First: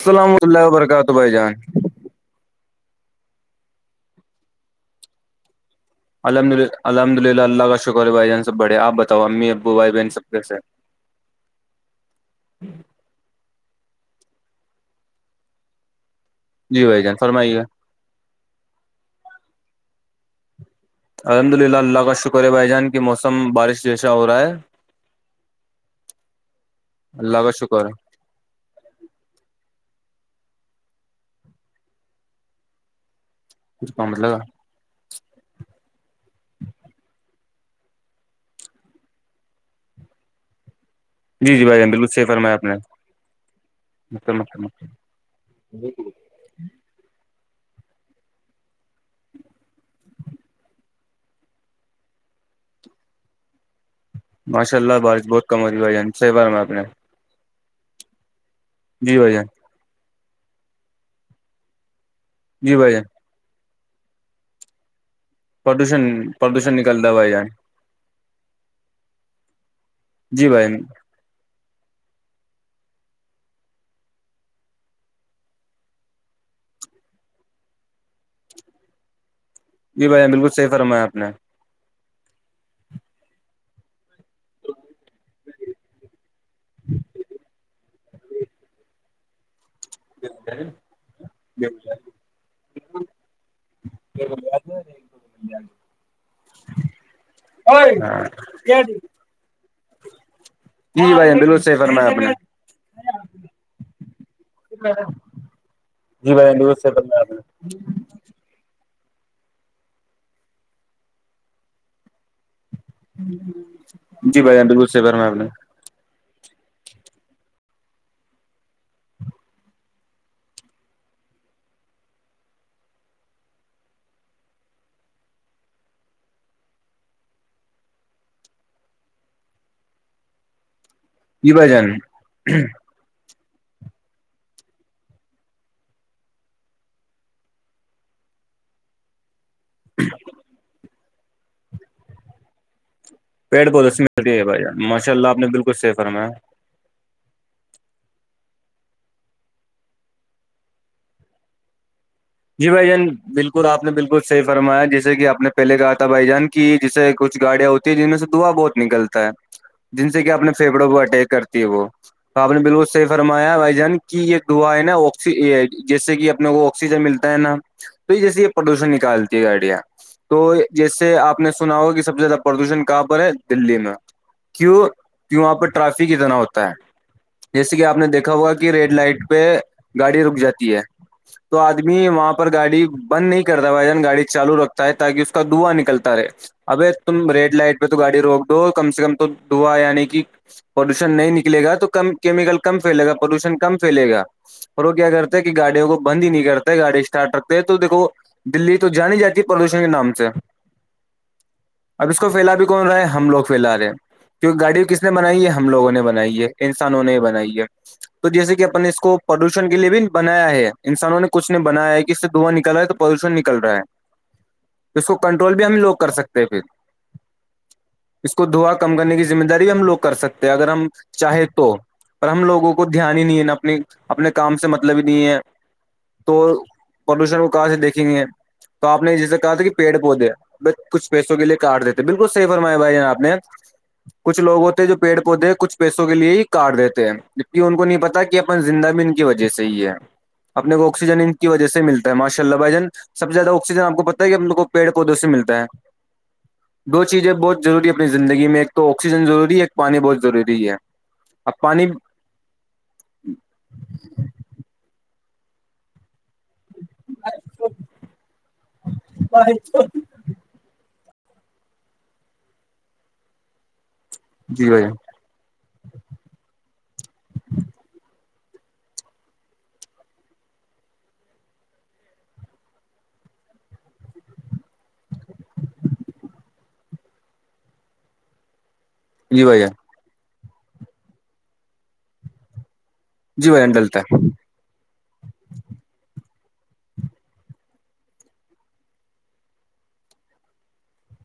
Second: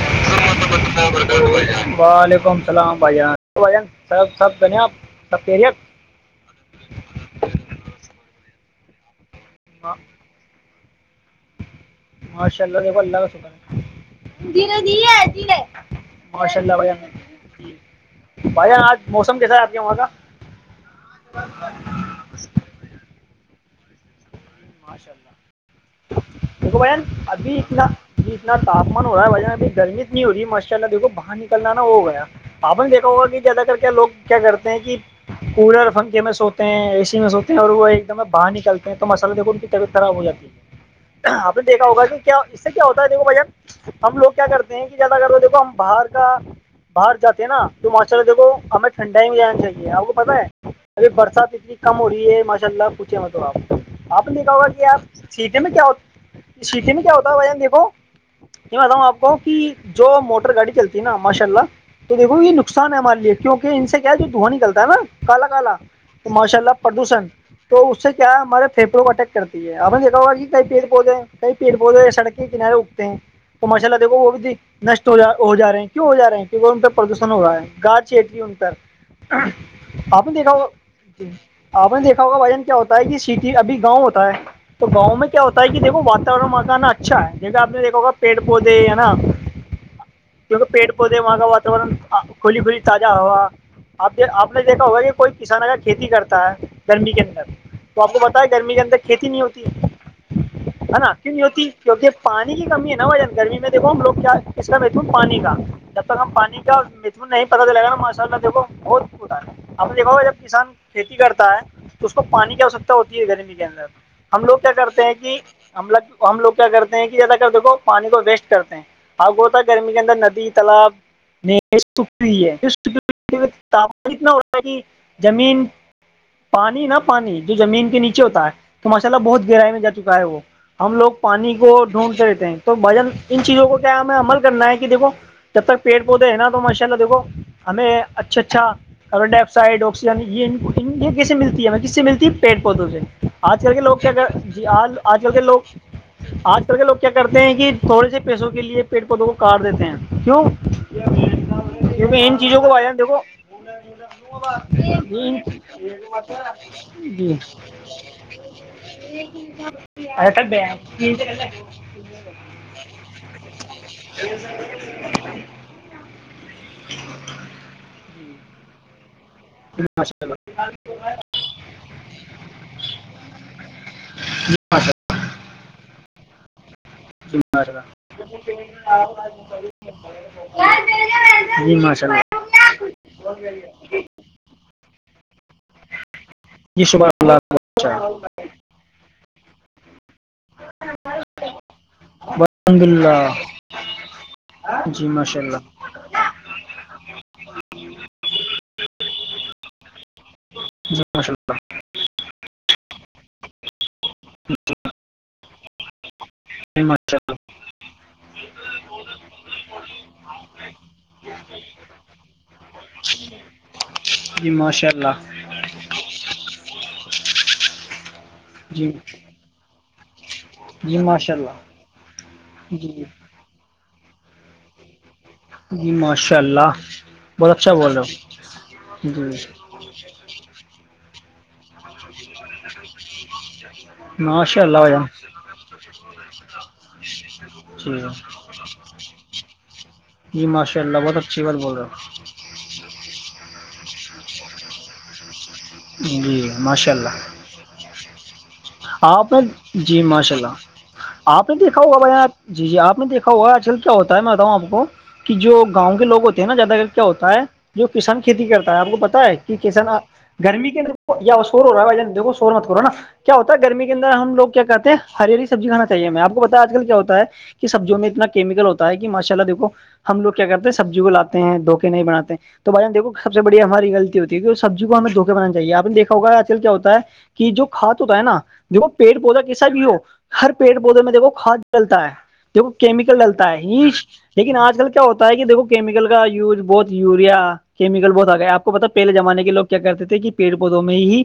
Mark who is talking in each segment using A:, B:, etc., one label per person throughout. A: السلحام اللہ وبرکاتہ بھائی جان
B: وعلیکم السلام بھائی جان بھائیان سب سب دن سیریت
A: الحمدلہ الحمد للہ اللہ کا شکر بائی جان سب بڑے آپ بتاؤ امی ابو بھائی
B: ما-
A: بہن سب کیسے
B: ماشاء اللہ دیک اللہےے ماشاء اللہ
A: جی جان فرمائیے
B: بھائی بھائی جان آج موسم کیسا ہے آپ کے وہاں کا
A: الحمد للہ اللہ کا شکر ہے بھائی جان کہ موسم بارش جیسا ہو رہا ہے
B: ماشاء اللہ د بن
A: اللہ کا
B: ابھی اتنا
A: شکر ہے
B: اتنا تاپمان ہو رہا ہے وجہ اب گرمیت نہیں ہو رہی ماشاء اللہ دیکھو باہر نکلنا نا ہو گیا آپن دیکھا ہوگا کہ زیادہ کر کیا
A: کچھ
B: لوگ
A: کام
B: کیا
A: لگا
B: کرتے ہیں کہ کولر پھنکے میں سوتے ہیں اے سی میں سوتے ہیں اور وہ ایک دم باہر نکلتے ہیں تو مس یک ان کی طبیعت خراب ہو جاتی ہے
A: جی
B: آپ نے
A: جی بھائی
B: دیکھا
A: جان
B: ہوگ
A: بالکل
B: کہ
A: صحیح
B: کیا
A: فرمایا
B: اس
A: آپ
B: سے کیا ہوتا ہے دیکھو بھ جان ہم لوگ
A: نے
B: کیا کرتے ہیں کہ زیادہ کرو دیکھو ہم باہر کا باہر جاتے ہیں نا تو ماشاء اللہ دیکھو ہمیں ٹھنڈائی میں جانا چاہیے آپ کو پتہ ہے ار برسات اتنی کم ہو رہی ہے ماشاء اللہ پوچھے میں تو آپ آپ نے دیکھا ہوگا
A: ماشاء اللہ
B: کہیار
A: بارش بہت
B: سیٹی
A: کم ہو
B: میں
A: رہی ہے
B: کیا
A: بھائی جان صحیح فرمایا آپ نے
B: سیٹی میں کیا ہوتا بھائیان دیکھو یہ بتاؤ
A: جی
B: آپ
A: بھائی
B: کو
A: جان
B: کہ جو موٹر گاڑی چلتی ہے نا ماشاء اللہ تو دیکو یہ
A: جی بھائی
B: نقصان ہے
A: جان
B: ہمارے لیے کیوںک ان سے کیا ہے جو دھواں نکلتا ہے نا کالا کالا
A: پردوشن
B: تو ماشاء اللہ
A: نکل رہا ہے
B: پردوشن
A: بھائی جان
B: تو اس سے کیا ہمارے پھیپٹوں کو اٹیک کرتی ہے اباری
A: جی
B: کئی
A: بھائی
B: پیڑ پودے کئی پیڑ پودے سڑک کے کنارے اگتے ہیں تو ماشاء اللہ دیکھو وہ بھی د نشٹ ہو ہو جا رہے ہیں کیوں ہو جا رہے ہیں کیکہ ان پردوشن ہو رہا ہے گاس چیٹ لی ہے ان پرر
A: جی بھائی
B: آپ
A: جان
B: نے
A: بالکل
B: دیکھا
A: صحیح فرمایا آپ نے
B: ہوگا آپ نے دیکھا ہوگا بھجن کیا ہوتا ہے کہ س کہ ابھی گاؤں ہوتا ہے تو گاؤں میں کیا ہوتا ہے کہ دیکو واتاورن مگانا اچھا ہے جہ آپ نے دیکھوگا پیڑ پودے ہے نا کیونکہ پیڑ پودے وہاں کا واتاورن کھلی کھلی تازا ہوا آپ آپ نے دیکھا ہوگا کہ کوئی کسان اگر کھیتی کرتا ہے گرمی کے اندر تو آپ کو ب کتی نہیں ہوتی
A: [inaudible]
B: ہے نا کیوں
A: جان
B: نہیں
A: بالکل
B: ہوتی
A: صحیح فرمایا
B: کیونکہ
A: آپ نے
B: پانی کی کمی ہے نا وہ گرمی میں دیکو ہم لوگ کیا اس کا مت پانی کا ہم
A: جی بھائی جان
B: پانی
A: بالکل
B: کا
A: صحیح فرمایا
B: متو
A: آپ
B: نہیں
A: نے
B: پتا چلے گا ماشاء اللہ دھو بت بتاا اب دیکاو جب کسان کھیتی کرتا ہے تو اس کو پانی کی آوشکتا ہوتی ہے گرمی کے اندر
A: جی
B: ہم
A: بھائی
B: لوگ
A: جان
B: کیا
A: بالکل صحیح
B: کرتے ہیں
A: فرمایا آپ
B: کہ
A: نے
B: [unintelligible] ہم لگ ہم لوگ کیا کرتے ہیں کہ زیادہ کر دیکو پانی کو ویسٹ کرتے ہیں ہاںگو تھا گرمی کے اندر ندی تالاب [unintelligible] س اتنا ہوتا ہے کہ زمین [unintelligible] پانی نہا پانی جو زمین [unintelligible] نیچے ہوتا ہے تو ماشاء اللہ بہت گہرائی میں جا چکا ہے وہ ہم لوگ [unintelligible]
A: جی
B: پانی
A: بھائی
B: کو
A: جان
B: ڈھونڈتے رہتے ہیں تو باجل [unintelligible] ان چیزوں کو کیا ہم ہے عمل کرنا ہے کہ دیکھو جب تک پیڑ پودے ہے نا تو ماشاء اللہ دیکھو ہمیں اچھا اچھا کب ڈائی آکسائڈ آکسیجن یہ یہ کیسے ملتی ہے ہمیں کس سے ملتی ہے پیڑ پودوں سے آج
A: پیڑ
B: کل کے
A: پودوں
B: لوگ
A: سے
B: کیا اگر
A: ملتی ہے بھائی
B: جی
A: جان ماشاء
B: آج
A: اللہ
B: کل
A: آپ
B: کے
A: نے بالکل
B: لوگ
A: صحیح فرمایا
B: آج کل کے لوگ کرتے ہیں کہ تھوڑے سے پیسوں کے لیے پیڑ پودوں کو کاٹ دیتے ہیں کیوں یہ
A: جی بھائی جان بالکل آپ نے بالکل صحی فرمایا جیسے
B: جی
A: کہ آپ نے پہلے کہا تھا بھائی جان کی جیسے
B: جی
A: کچھ گاڑیاں جن میں سے دعا بہت نکلتا ہے جن سے کہ
B: اٹک
A: اپنے
B: گیا
A: فیفڑوں کو اٹیک کرتی ہے وہ تو آپ نے بالکل صحی فرمایا بھائی جان کی یہ دعا ہے نا آکسی جیسے کہ اپنے کو آکسیجن ملتا ہے نا تو جیے یہ پردوشن نکالتا [unintelligible] گاڑیا
B: ماشاء
A: تو
B: اللہ
A: جیسے آپ نے سنا ہو کہ سب سے زیادہ پردوشن کہاں پر ہے دللی میں [unintelligible] کیوں وہاں پر ٹرافک اتنا ہوتا ہے جیسے کہ آپ نے دیکھا ہوا کہ ریڈ لائٹ پہ گاڑی رک جاتی ہے تو
B: ماشاء اللہ جی ماشاء
A: آدمی وہاں
B: اللہ
A: پر گاڑی بند نہیں کرتا بھائی
B: جی
A: جان گاڑی چالو رکھتا ہے تاکہ اس کا دواں نکلتا رہے [unintelligible]
B: ماشاء اللہ
A: اب
B: جی شکر
A: تم
B: اللہ
A: ریڈ
B: کا
A: لائٹ
B: اچھا
A: تو گاڑی روک دو کم سے کم تو دعا آنے کی پولوشن نہیں نکلے گا تو کم کیمیکل کم
B: الحمد
A: پھیل گا
B: للہ
A: پولوشن کم فھیلے گ اور وہ
B: جی
A: کیا کرتا
B: ماشاء
A: ہے کہ
B: اللہ
A: گاڑیوں کو بند ہی نہیں کرتا [unintelligible] گاڑی اسٹارٹ رکھتے ہیں تو دیکو دلی تو جانی جاتی ہے پردوشن کے نام سے [unintelligible]
B: جی ماشا اللہ
A: اب اس کو پھیلا بھی کون رہا ہے ہم لوگ فھیلا رہے ہیں کیہ گاڑی کس نے بنائی ہے ہم لوگوں نے بنائی ہے ہے
B: جی
A: انسانوں
B: ماشاء
A: نے
B: اللہ
A: بناائی ہے تو جیسے کہ اپ نے اس کو پردوشن کے لیے بھی بنایا ہے انسانوں نے [unintelligible] کچھ نے بنایا ہے کہ اس سے دھواں نکل رہ ہے تو پدوشن نکل رہا ہے
B: جی ماشاء
A: اس کو
B: اللہ
A: کنٹرول بھی ہم لوگ کر سکتے ہیں پھر اس کو دھوا
B: جی
A: کم کرنے کی مہ داری بھی ہم لوگ کر سکتے اگر ہم
B: جی ماشاء
A: چاہیں
B: اللہ
A: تو پر ہم لوگوں کو
B: جی
A: دھیان ہی نہیں ہے نا اپنی اپنے کام سے مطلب ہی نہیں ہے
B: جی موش [unintelligible]
A: تو پدوشن وہ کہاں سے دیکھیں گے تو آپ نے جسے
B: جی
A: کہا تھا کہ پیڑ پودے ب کچھ پیسوں کے لیے کاارڈ دیتے بالکل صحی فرمایا بھائی جان آپ نے کچھ لوگ
B: ماشاء
A: ہوتے ہیں جو
B: اللہ بھائی
A: پڑ پودے کچھ پیسوں کے لیے ہی کاارڈ دیتے ہیں جبکہ ان کو
B: جان
A: نہیں
B: جی
A: پتا کہب ن زندہ ب ان کی وجہ سے ہی ہے
B: جی
A: اپنے
B: ماشاء
A: کو
B: اللہ بہت
A: آکسیجن ان
B: اچھی
A: کی
B: بات
A: وہ
B: بول
A: سے
B: رہے
A: ملتا ہے ماشا اللہ بھائی ج سب زیادہ آکسیجن آپ کو پتا ہے ہم ل کو پڑ کوودوں سے ملتا ہے
B: ہو جی ماشاء
A: [unintelligible] دو چیزیں
B: اللہ
A: بہت ضروری اپنی زندگی میں ایک تو آکسیجن
B: آپ نے
A: ضروری ہے ایک پانی
B: جی
A: بہت
B: ماشاء اللہ
A: ضروری ہے
B: آپ نے
A: اب
B: دیکھا
A: پانی
B: ہوگا بھائی یہاں جی جی آپ نے دیکھا ہوا آج کل کیا ہوتا ہے میں بتاؤں آپ کو کہ جو گاؤں کے لگ ہوتے ہیں نا زیادہ کیا ہوتا ہے جو کسان کھیتی کرتا ہے آپ کو پتا ہے کہ کسان گرمی کے اندر یا سور ہو رہا ہےھ دھو سور مت ہو رہا نا کیا ہوتا گرمی کے اندر ہم لو کیا
A: جی بھیا
B: کہتے ہیں ہریالی سبزی کھان چاہے میں آپ کو پتا آج کل کیا ہوتا ہے سبزی میں اتنا کیمیکل ہوتا ہے کہ ماشاء اللہ دیکو ہم لوگ کیا کرتے ہیں سبزی کو لاتے ہیں دھوکے نہیں بناتے ہیں تو بھائیان دیکو سب سے بڑی ہماری غطی ہوتی ہے سبزی کو ہمیں دھوے بنا چاہیےپ نے دیکا ہوگاچل کیا ہوتا ہے [unintelligible] کہ جو کھاد ہوتا ہے نا دیکھو پیڑ پودے
A: جی بھیا
B: کیسا بھی ہو ہر پیڑ پودے میں دیکھو کھاد چلتا ہے کیمیکل
A: جی
B: ڈلتا ہے
A: بھائی جان
B: ہیچ
A: ڈلتا ہے
B: لیکن آج کل کے کیا ہوتا ہے کہ دیکھو کیمیکل کا یوز بہت یوریا کیمکل بہت آ گئے آپ کو پتا پہل زمانے کے لوگ کیا کرتے تھے کہ پیڑ پودوں میں ہی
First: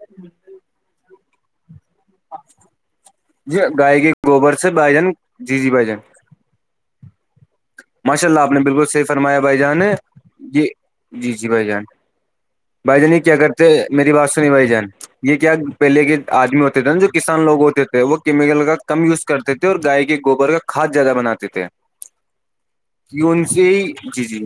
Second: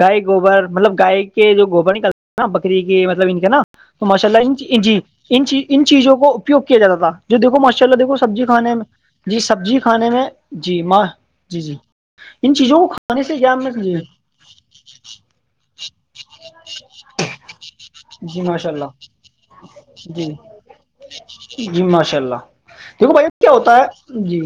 B: گائے گوبر مطلب گائے کے جو گوبر نکل بکری کی مطلب ان کے نا
A: جی گائے
B: تو
A: کے
B: ماشاء
A: گوبر سے
B: اللہ
A: بھائی
B: جیی
A: جان جی جی
B: ان
A: بھائی جان
B: چیزوں کو پوک کیا چل تھا [unintelligible] جوی دیکھو ماشاء اللہ دیکھو سبزی
A: آپ نے
B: کھانے میں
A: بالکل صحیح
B: جی
A: فرمایا بھائی
B: سبزی
A: جان
B: کھانے میں
A: یہ
B: جی ماں جی جی [unintelligible] ان چیزوں کو
A: بھائی جان یہ
B: کھانے سے
A: کیا
B: یام
A: کرتے
B: میں خری ہے
A: میری بات سنی بھائی جان یہ کیا پہلے کے آدمی ہوتے تھے نا جو کسان لوگ ہوتے تھے وہ
B: جی
A: کیمیکل
B: ماشاء
A: کا کم
B: اللہ
A: یوز کرتے تھے اور گائے کے
B: جی
A: گوبر کا کھاد زیادہ بناتے تھے
B: جی ماشاء اللہ دیکھو
A: یہ
B: بھائی
A: ان
B: کیا
A: سے
B: ہوتا
A: ہی
B: ہے جی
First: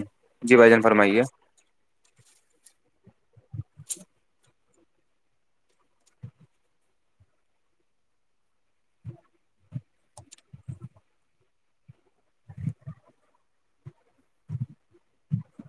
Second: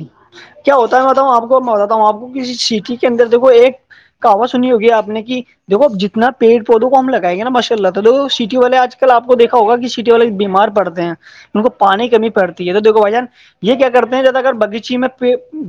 A: جی بھائی
B: کیا
A: جان
B: ہوتا ہے
A: فرمائیے
B: بتاؤں آپ میں بتاتا ہوں آپ کو کسی سٹی کے اندر دیکو ایک کہو سنی ہوگی آپ نے کہ دیکو جتنا پیڑ پودوں کم لگائے گ نا ماشاء اللہ تو سٹی والے آج کل آپ کو دیکا ہوگا کہ سٹی والے بیمار پڑتے ہیں ان کو پانی کمی پڑتی ہے تو دیکھو بھ جان [unintelligible] یہ کیا کرتے ہیں جا اگر بغیچے میں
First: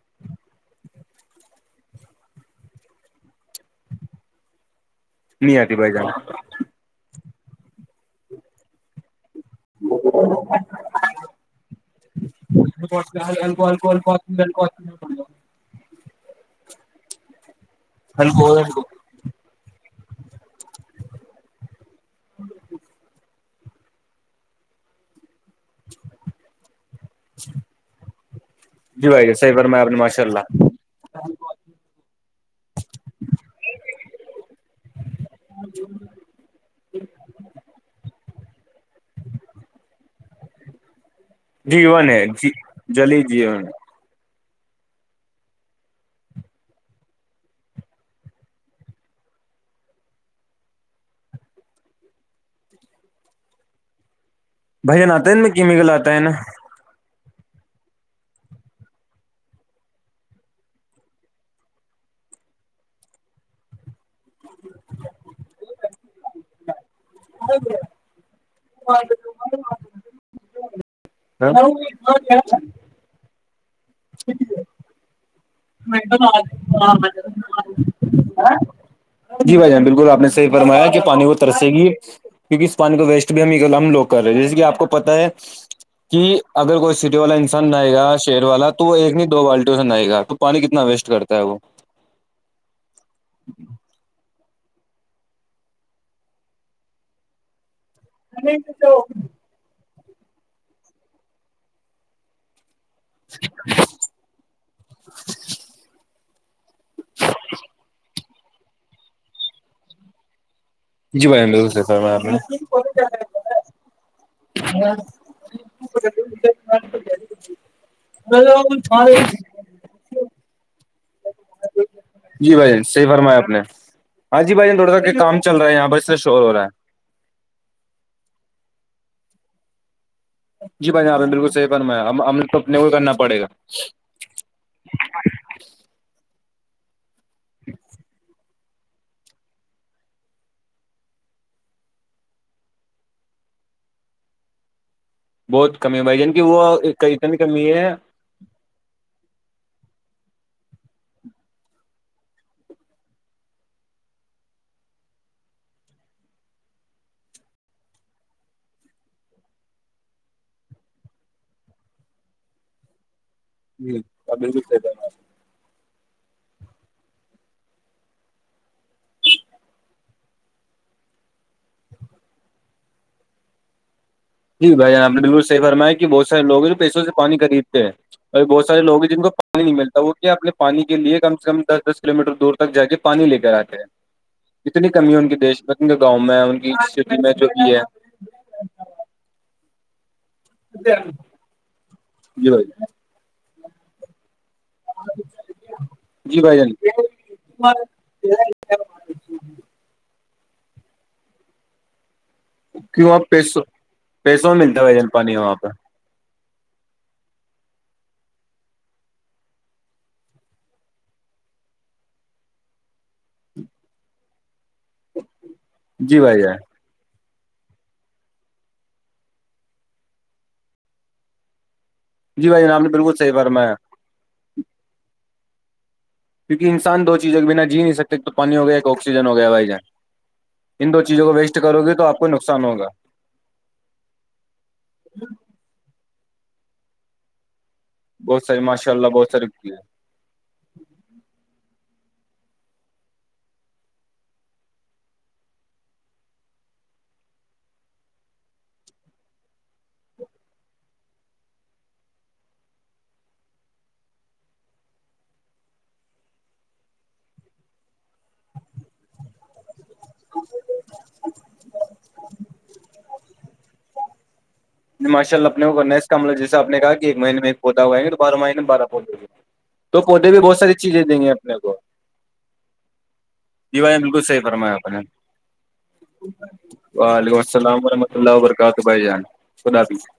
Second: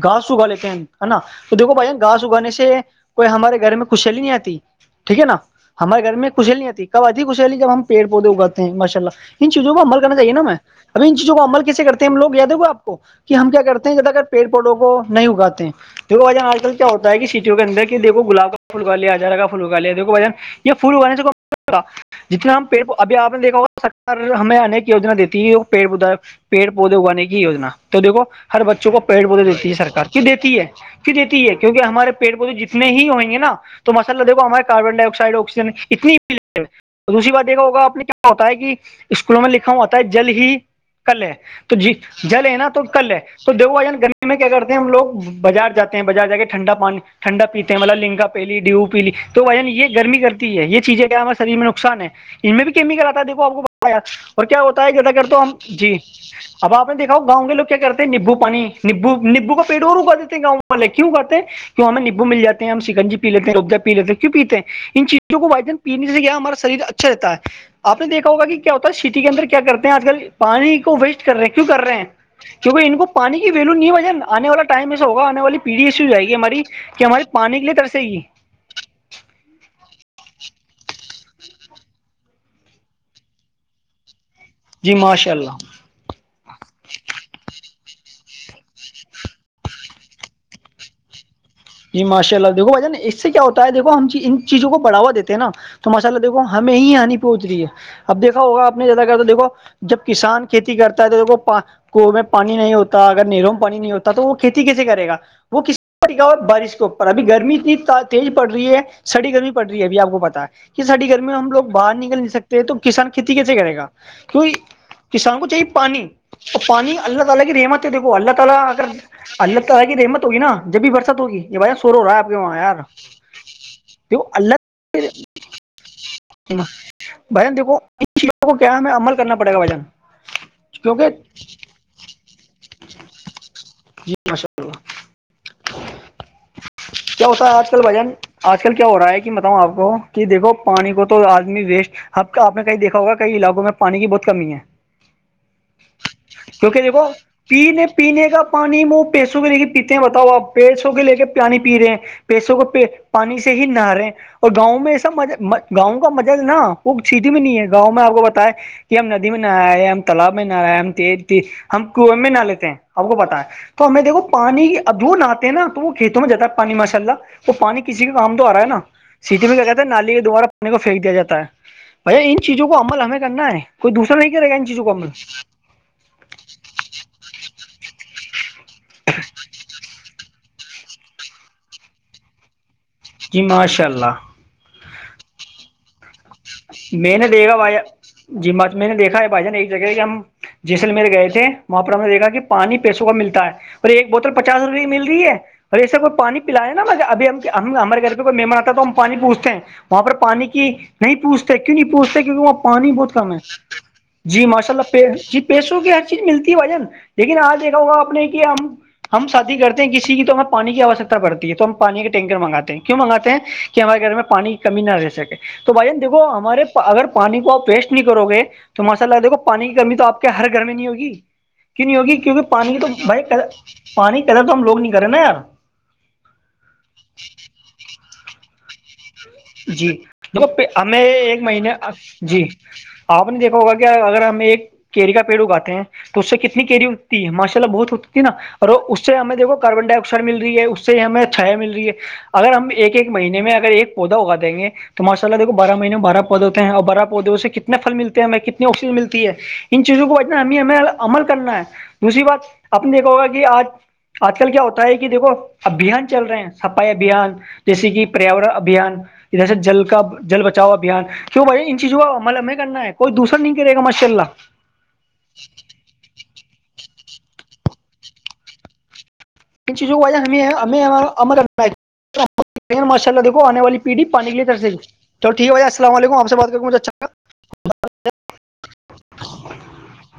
B: گھاس اگا لیتے ہیں نا تو دیکھو بھائی جان گاس اگانے سے کوئی ہمارے گھر میں خوشلی نہیں آتی ٹھیک ہے نا
A: نہیں آتی بھائی جان
B: ہمارےھر میں ک خشھلییا آتی کبدھی خشیلی جب ہم پڑ پودے اگاتے ہیں ماشاء اللہ ان چیزوں کومل کرنا چاہی نا میں اھی ان چیز کو عمل کیس کرتے ہیں ہم لو یاد د گا آپ کو کہ ہم کیا کرتے ہیں زیاداگر پیڑ پودوں کو نہیں اگاتے دیکو وجن آج کل کیا ہوتا ہے سیٹی کے انر کہ دیکو گلاب کاھ گایاجارا کا پھ گایا دیکو وجن [unintelligible] یہ فھول بنے سے جتنا ہم پڑ ابھی آپ نے دیکھا ہو سرار ہمیں انیک یجنا دیتی ہے وہ پیڑ پود پیڑ پودے اگانے کی وجنا تو دیکھو ہر بچوں کو
A: جی
B: پیڑ
A: بھائی جان
B: پودے
A: صحیح
B: دیتی ہے
A: فرمایا آپ نے
B: سرک کی
A: ماشاء اللہ
B: دیتی ہے دیتی ہے کیونکہ ہمارے پٹ پودے جتنے ہی ہوں گے نا تو مسءلہ دیکھو ہمارے کاربن ڈائی آکسی [unintelligible] آسیجن اتنی م دوسری بات یہا ہوگاپنے کیا [unintelligible] ہوتا ہے کہ اسکولوں میں لکھا ہو ہوتا ہے جلد ہی ک ہے [unintelligible] تو جی
A: جیون ہے جی
B: جلے نا تو کل لے
A: جلی
B: تو
A: جیون
B: دوا جا گنے [unintelligible] میں کیا کرتے ہیں ہم لوگ بازار جاتے ہیں بازار جا کے ٹھنڈا پانی ٹھنڈا پیتے ہیں مطب لنا پیلی ڈیو پی لی تو ون یہ گرمی کرتی ہے یہ چیزیں کیا ہمارے شریر میں نقصان ہے ان میں بھی کیمیکل آتا ہے دیکو آپ کو بتا اور کیا ہوتا ہے
A: بھائی
B: جدا
A: جان
B: کر
A: آتا
B: تو
A: میں
B: ہم
A: کیمیکل
B: جی
A: آتا ہے نا
B: اب آ نے دیکھاؤ گاؤں لو کیا کرتے ہیں نیبو پانی نبو نبو پیڑ اور اگا دی ہیں گاؤں والے کیوں ا گات ہیں [unintelligible] کیوں ہم نبو م جاتے ہم سنجی لیتے ہیں روجا پی لیتے کیوں پیتے [unintelligible] ان چیزوں کو وائن پینے سے کیا ہمارا شریر اچھا رہتا ہے [unintelligible] آپ نے دیکھا ہوگا کہ کیا ہوتا ہے سٹی کے اندر کیا کرتے ہیں آج کل پانی کو ویسٹ کر رہے ہیں کیوں کر رہے ہیں کیونکہ ان کو پانی کی ویلو نہیں بجان آنے والا ٹائم میں سے ہوا آنے والی [unintelligible] پیڑی ایش ہو جائے گی ہماری کہ ہماری پانی کے لیے ترسے گی
A: جی بھائی جان بالکل آپ نے برمایا کہ پانی وہ ترسے گی کیونکہ اس پانی کو ویسٹ بھی ہم ہم لو کر رہے ہیں جیسے کہ آپ آپ کو
B: جی
A: پتا ہے
B: ماشاء اللہ
A: کہ اگر کوئی سٹی والا انسان نہئے گا شہر والا تو وہ ایک نہیں دو بالٹیوں سے ن نہئے گا تو پانی کتنا ویسٹ کرتا ہے وہ
B: جی ماشاء اللہ دھو بھ جا اس سے کیا ہوتا ہےیکھ ہم ان چیزوں کو بڑاو دیتے نا تو ماشاء اللہ دیکھو ہمیں ہی ہانی پہنچ رہی ہے اب دیکھا ہوگا آپ نے زیادہ کر دیکھو جب کسان کھیتی کرتا ہے تو دیک میں پانی نہیں ہوتا اگر نیروم پانی نہیں ہوتا تو وہ کھیتی کیسے کرےا وہ کس طریق کا بارش ابھی گرمی اتنی تیز پڑ رہی ہے سڑی گرمی پڑ رہی ہے ابھی آ کو پتا ہے ساریی
A: جی
B: گرمی
A: بھائی جان
B: ہم لوگ
A: بالکل صحیح
B: باہر
A: فرمایا
B: نکل
A: آپ
B: نہیں
A: نے
B: سکتے ہیں تو کسان کھیتی کیسے کرے گا کی کسانوں کو چاہیے پانی تو پانی اللہ تعالی کی رحمت ہے دیکھو اللہ تعالی اگر اللہ تعالی کی رحمت ہوگیا جب بھی برس ہوگی یہ بھائی سور ہو رہا ہے آپ کے
A: جی
B: وہاں
A: بھائی
B: یار
A: جان صحیح فرمایا آپ نے
B: دیکھو
A: ہاں
B: اللہ
A: جی بھائی تھوڑاک کے کام چل رہا ہیں یہاں بس سے شور رہا ہے
B: بھجن دیکھو ان چیزوں کو کیا ہمیں عمل کرنا پڑے گا بھجن
A: جی بھائی ج آپ نے بالکل صح فنمایا ہم نے تو اپنے کو کرنا پڑے گا
B: ماشاءاللہ کیا ہوتا ہے آج کل بھجن آج کل کیا ہو رہا ہے کہ بتاؤں آپ کو کہ دیکھو پانی کو تو آدمی ویسٹ اب آپ نے کہیں دھا ہوگا کئی علاقوں میں پانی کی بہت کمی ہے
A: بہت کمی ہے بھائی جان کی وہ
B: کیونکہ دیکھو
A: اتنی کمی
B: پینے
A: ہے
B: پینے کا پانی م پیسوں کے لے کے پیتے ہیں بتاؤ آپ پیسوں کے لے کے پیانی پی رہے ہیں پیسوں کو پانی سے ہی نہارے اور گاؤں میں ایسا م گاؤں کا مجہ نا وہ چھیٹی بھی نہیں ہے گاؤں میں آپ کو بتائے کہ ہم ندی میں نہ آئے ہم تالاب میں نہ آ ہم تیز ت ہم کنیں میں نہ لیتے ہیں آپ کو پت ہے تو ہمیں
A: جی
B: دیکھو
A: بالکل
B: پانی
A: صحیح
B: اد
A: فرمایا
B: وہ نہتے ہیں نا تو وہ کھیتوں میں جاتا پانی ماشاء اللہ وہ پانی کسی کا کام تو آ رہا ہے نا سیٹی میں کیا کہتے ہیں نالی کے دوبارہ پانی کو پھینک دیا جاتا ہے بھیا ان چیزوں کو عمل ہمیں کرنا ہے کوئی دوسرا نہیں کیا رے گن چکم
A: بھرمائے کہ بہت سارےو ہیں جو پیسوں سے پانی خریدتے ہیں اور بہت سارے لگ ہیں جن کو پانی نہیں ملتا وہ کیا اپنے پانی کے لیے کم سے کم دس دس کلو میٹر دور تک جا کے پانی لے
B: جی
A: کر آتے ہیں
B: ماشاء اللہ
A: جتنی کمی ہے ان کے دیش میں ان کے گاؤں میں ان کی سٹی
B: نے
A: میں جو
B: دیکھا
A: بھی
B: بھائی
A: ہے
B: جی مچ میں نے دیکھا ہے بھائی ج نے ایک جگہ کہ ہم جیسلمیر گئے تھے وہاں پر ہم نے دیکھا کہ
A: جی بھائی
B: پانی پیسوں کا ملتا ہے اور ایک بوتل پچاس روپئے کی مل رہی ہے ابھی ایسا کوئی پانی
A: جی بھائی
B: پلیا
A: جان
B: ہے نا مگر اب ہمارے گھر پ کوئی مہمان آتا تو ہم پانی پوچھتے ہیں وہاں پر پانی کی نہیں پوچھتے کیوں نہیں پوچھتے کیونکہ وہاں پانی
A: کیوں
B: بہت
A: آپ
B: کم ہے
A: پیسوں
B: جی
A: پیسوں میں
B: ماشاء
A: ملتا ہے
B: اللہ
A: بھائی جان
B: پ
A: پانی
B: جی
A: وہاں پہ
B: پیسو کے ہے چیز ملتی ہے وجن لیکن آج دیکھا ہوگا آپ نے کہ ہم ہم شادی کرتے ہیں کسی کی تو ہمیں پانی کی آوشکتا پڑتی ہے تو ہم پانی کے ٹینکر منگاتے ہیں کیوں منگاتے ہیں ہمارے گھر میں پانی کی کمی نہ رہ سکے تو بھائی جان
A: جی
B: دیکو
A: بھائی جان
B: ہمارے اگر پانی کو آپ ویسٹ نہیں کرو گے تو ماساء اللہ دیکھو پانی کی کمی تو آ کے ہر گھر میں نہیں ہوگی کی نہیں ہوگی کیونکہ
A: جی بھائی جان
B: پانی کی
A: آپ
B: تو
A: نے بالکل
B: بھائی
A: صحیح فرمایا
B: پانی کی قدر تو ہم لوگ نہیں کرے نا یار
A: کیکہ انسان دو چیز ا بنا جی نہیں سکتے تو پانی ہو گیا آکسیجن ہو گیا بھائی جان
B: جی دیکھو
A: ان
B: ہمیں
A: دو چیزوں کو
B: ایک
A: ویسٹ
B: مہینے
A: کرو گی تو آپ کو
B: جی
A: نقصان ہوگا
B: آپ نے دیکھا ہوگا کہ اگر ہمیں ایک کیری کا پیڑ اگاتے ہیں تو اس سے کتنی کیری اگتی ہے ماشاء اللہ بہت ا نا
A: بہت ساری
B: اور
A: ماشاء
B: اس
A: اللہ
B: سے
A: بہت
B: ہمیں
A: ساری
B: دیکھو
A: چیزیں۔
B: کاربن ڈائیکس ر مل رہی ہے اس سے ہمیں چھایا مل رہی ہے اگر ہم ایک ایک مہینے میں اگر ایک پودا اگا دیں گے تو ماشاء اللہ دیکو بارہ مہینے میں بارہ پودے ہوتے ہیں اور بارہ پودوں سے کتنے پل ملتے ہیں ہمیںتنی آکسیجن ملتی ہے ان چیزوں کو بچنا ہمیںیں عمل کرنا ہے دوسری بات اپ نے دیکھا ہوگا کہ آج آج کل کیا ہوتا ہے کہ دیکھو ابھیان چل رہے ہیں صفائی ابھیان جیسے کہ پریاورن ابھیان ادھر سے جل کا جل بچاؤ ابھیان کیوں بھیا ان چیز ہمل ہمیں کرنا ہے کوئی دوسر نہیں کرے گا ماشاء اللہ
A: ماشاءلہ اپنے کونا اس کا مل جس آ نے کہ ایک مہینے میں پھود ہوگائیںے تو بارہ مہینے بارہ پودے ہوگئے
B: ان چیزوں
A: تو
B: کو
A: پودے بھی
B: ہمیں
A: بہت ساری
B: ہمیں
A: چیزیں دیں گے
B: عمل
A: اپنے
B: کرنا
A: کو
B: ماشاء اللہ دھو آنے
A: جی بھائی
B: والیھی
A: بالکل
B: پانی
A: صحیح
B: لیے چلے
A: فرمایا
B: گی
A: آپ نے
B: چو ٹھیک بھائی السلام علیکم آ سے بات کروں مجھے اچھا
A: وعلیکم السلام ورحمۃ اللہ و برکاتہ بھائی جان خدا بھی